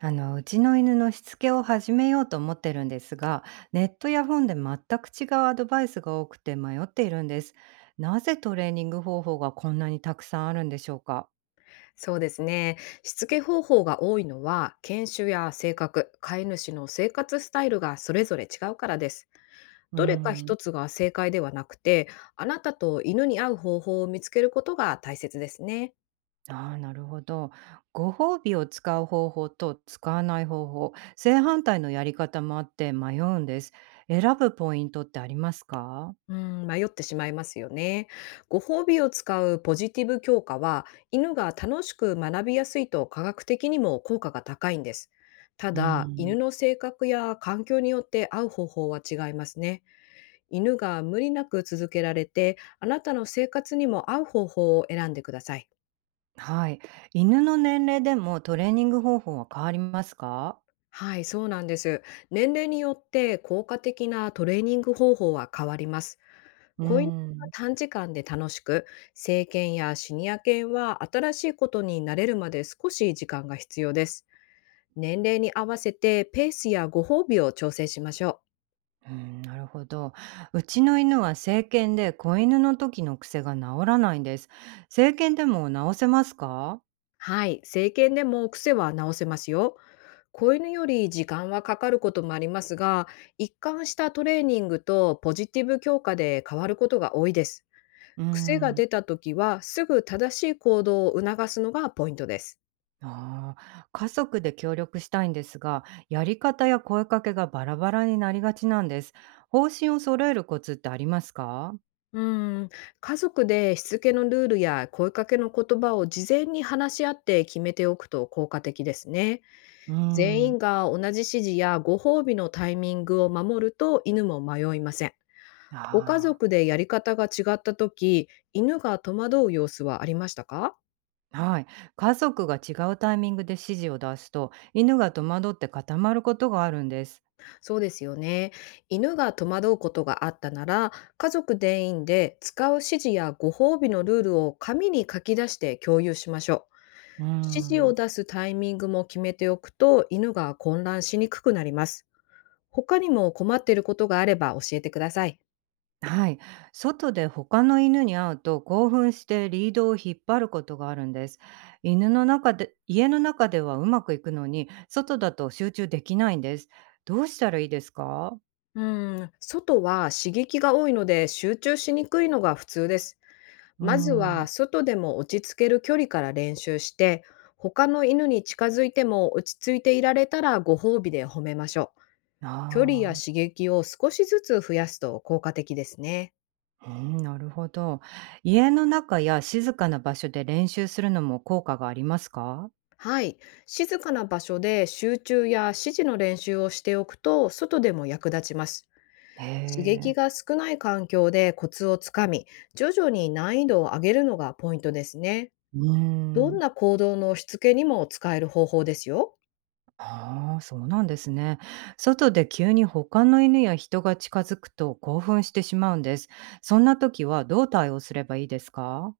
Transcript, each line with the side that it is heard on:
right: うちの犬のしつけを始めようと思ってるんですが、ネットや本で全く違うアドバイスが多くて迷っているんです。なぜトレーニング方法がこんなにたくさんあるんでしょうか？
left: そうですね。しつけ方法が多いのは、犬種や性格、飼い主の生活スタイルがそれぞれ違うからです。
right: うー
left: どれか
right: ん。
left: 一つが正解ではなくて、あなたと犬に合う方法を見つけることが大切ですね。
right: ああー、なるほど。ご褒美を使う方法と使わない方法、正反対のやり方もあって迷うんです。選ぶポイントってありますか？
left: うん、迷ってしまいますよね。ご褒美を使うポジティブ強化は、犬が楽しく学びやすいと科学的にも効果が高いんです。た
right: うー
left: だ、
right: ん。
left: 犬の性格や環境によって合う方法は違いますね。犬が無理なく続けられて、あなたの生活にも合う方法を選んでください。
right: はい。犬の年齢でもトレーニング方法は変わりますか？
left: はい、そうなんです。年齢によって効果的なトレーニング方法は変わります。
right: うー
left: 子犬は
right: ん。
left: 短時間で楽しく、成犬やシニア犬は新しいことに慣れるまで少し時間が必要です。年齢に合わせてペースやご褒美を調整しましょう。
right: うーん、なるほど。うちの犬は成犬で、子犬の時の癖が治らないんです。成犬でも治せますか？
left: はい、成犬でも癖は直せますよ。子犬より時間はかかることもありますが、一貫したトレーニングとポジティブ強化で変わることが多いです。
right: うー
left: 癖が
right: ん。
left: 出た時はすぐ正しい行動を促すのがポイントです。
right: ああ、家族で協力したいんですが、やり方や声かけがバラバラになりがちなんです。方針を揃えるコツってありますか？
left: うん、家族でしつけのルールや声かけの言葉を事前に話し合って決めておくと効果的ですね。
right: うー
left: 全員
right: ん。
left: が同じ指示やご褒美のタイミングを守ると犬も迷いません。ご家
right: あ
left: 族でやり方が違った時、犬が戸惑う様子はありましたか？
right: あ、はい。家族が違うタイミングで指示を出すと、犬が戸惑って固まることがあるんです。
left: そうですよね。犬が戸惑うことがあったなら、家族全員で使う指示やご褒美のルールを紙に書き出して共有しましょう。
right: うー
left: 指示を
right: ん。
left: 出すタイミングも決めておくと、犬が混乱しにくくなります。他にも困っていることがあれば教えてください。
right: はい。外で他の犬に会うと興奮してリードを引っ張ることがあるんです。犬の中で、家の中ではうまくいくのに、外だと集中できないんです。どうしたらいいですか？
left: うん、外は刺激が多いので集中しにくいのが普通です。
right: うー
left: まずは
right: ん。
left: 外でも落ち着ける距離から練習して、他の犬に近づいても落ち着いていられたらご褒美で褒めましょう。距離や
right: あ
left: 刺激を少しずつ増やすと効果的ですね。
right: あ、うん、なるほど。家の中や静かな場所で練習するのも効果がありますか？
left: はい。静かな場所で集中や指示の練習をしておくと、外でも役立ちます。
right: へ
left: 刺激
right: え。
left: が少ない環境でコツをつかみ、徐々に難易度を上げるのがポイントですね。
right: うー
left: どん
right: ん。
left: な行動のしつけにも使える方法ですよ。
right: ああ、そうなんですね。外で急に他の犬や人が近づくと興奮してしまうんです。そんな時はどう対応すればいいですか？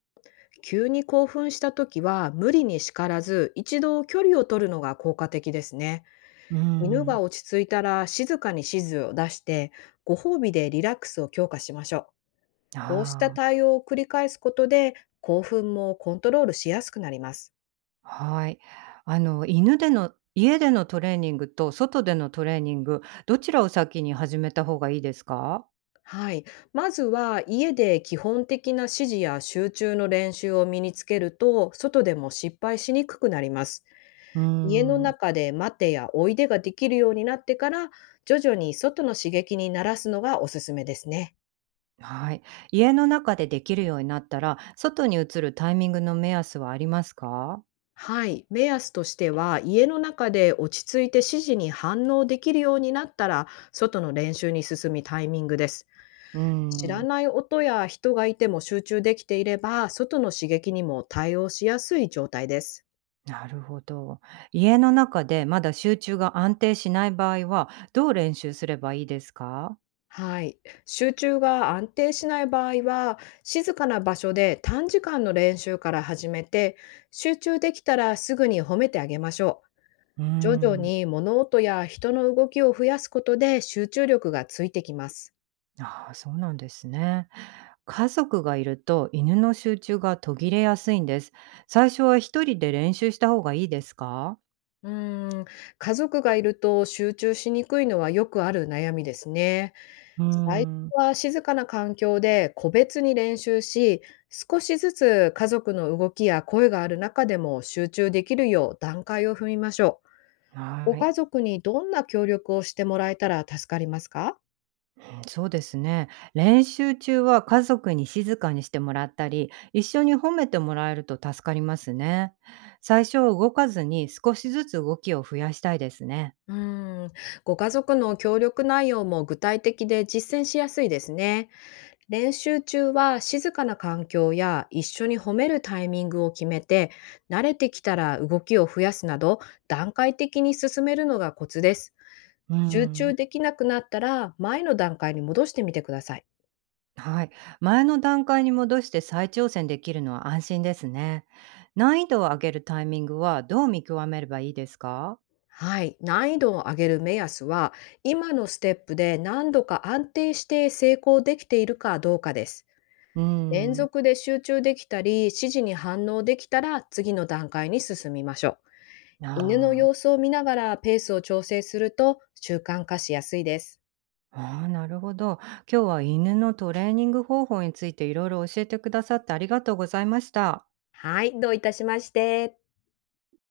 left: 急に興奮した時は無理に叱らず一度距離を取るのが効果的ですね。
right: うー
left: 犬が
right: ん。
left: 落ち着いたら静かに指示を出して、ご褒美でリラックスを強化しましょう。こうした
right: あ
left: 対応を繰り返すことで、興奮もコントロールしやすくなります。
right: あ、はい。犬での、家でのトレーニングと外でのトレーニング、どちらを先に始めた方がいいですか？
left: はい、まずは家で基本的な指示や集中の練習を身につけると、外でも失敗しにくくなります。
right: うー
left: 家の
right: ん。
left: 中で待てやおいでができるようになってから、徐々に外の刺激に慣らすのがおすすめですね。
right: はい。家の中でできるようになったら、外に移るタイミングの目安はありますか？
left: はい、目安としては家の中で落ち着いて指示に反応できるようになったら、外の練習に進むタイミングです。
right: うー
left: 知ら
right: ん。
left: ない音や人がいても集中できていれば、外の刺激にも対応しやすい状態です。
right: なるほど。家の中でまだ集中が安定しない場合は、どう練習すればいいですか？
left: はい。集中が安定しない場合は、静かな場所で短時間の練習から始めて、集中できたらすぐに褒めてあげましょう。
right: うー
left: 徐々
right: ん。
left: に物音や人の動きを増やすことで集中力がついてきます。
right: ああ、そうなんですね。家族がいると犬の集中が途切れやすいんです。最初は一人で練習した方がいいですか？
left: うーん、家族がいると集中しにくいのはよくある悩みですね。
right: うー
left: 最
right: ん、
left: 初は静かな環境で個別に練習し、少しずつ家族の動きや声がある中でも集中できるよう段階を踏みましょう。ご
right: はい、
left: 家族にどんな協力をしてもらえたら助かりますか？
right: うんそうですね。練習中は家族に静かにしてもらったり、一緒に褒めてもらえると助かりますね。最初は動かずに少しずつ動きを増やしたいですね。
left: うーん、ご家族の協力内容も具体的で実践しやすいですね。練習中は静かな環境や一緒に褒めるタイミングを決めて、慣れてきたら動きを増やすなど、段階的に進めるのがコツです。
right: う
left: 集中
right: ん、
left: できなくなったら前の段階に戻してみてください。
right: はい。前の段階に戻して再挑戦できるのは安心ですね。難易度を上げるタイミングはどう見極めればいいですか？
left: はい、難易度を上げる目安は、今のステップで何度か安定して成功できているかどうかです。
right: う
left: 連
right: ん。
left: 続で集中できたり、指示に反応できたら次の段階に進みましょう。
right: あ
left: 犬の
right: ー
left: 様子を見ながらペースを調整すると習慣化しやすいです。
right: あー、なるほど。今日は犬のトレーニング方法についていろいろ教えてくださってありがとうございました。
left: はい、どういたしまして。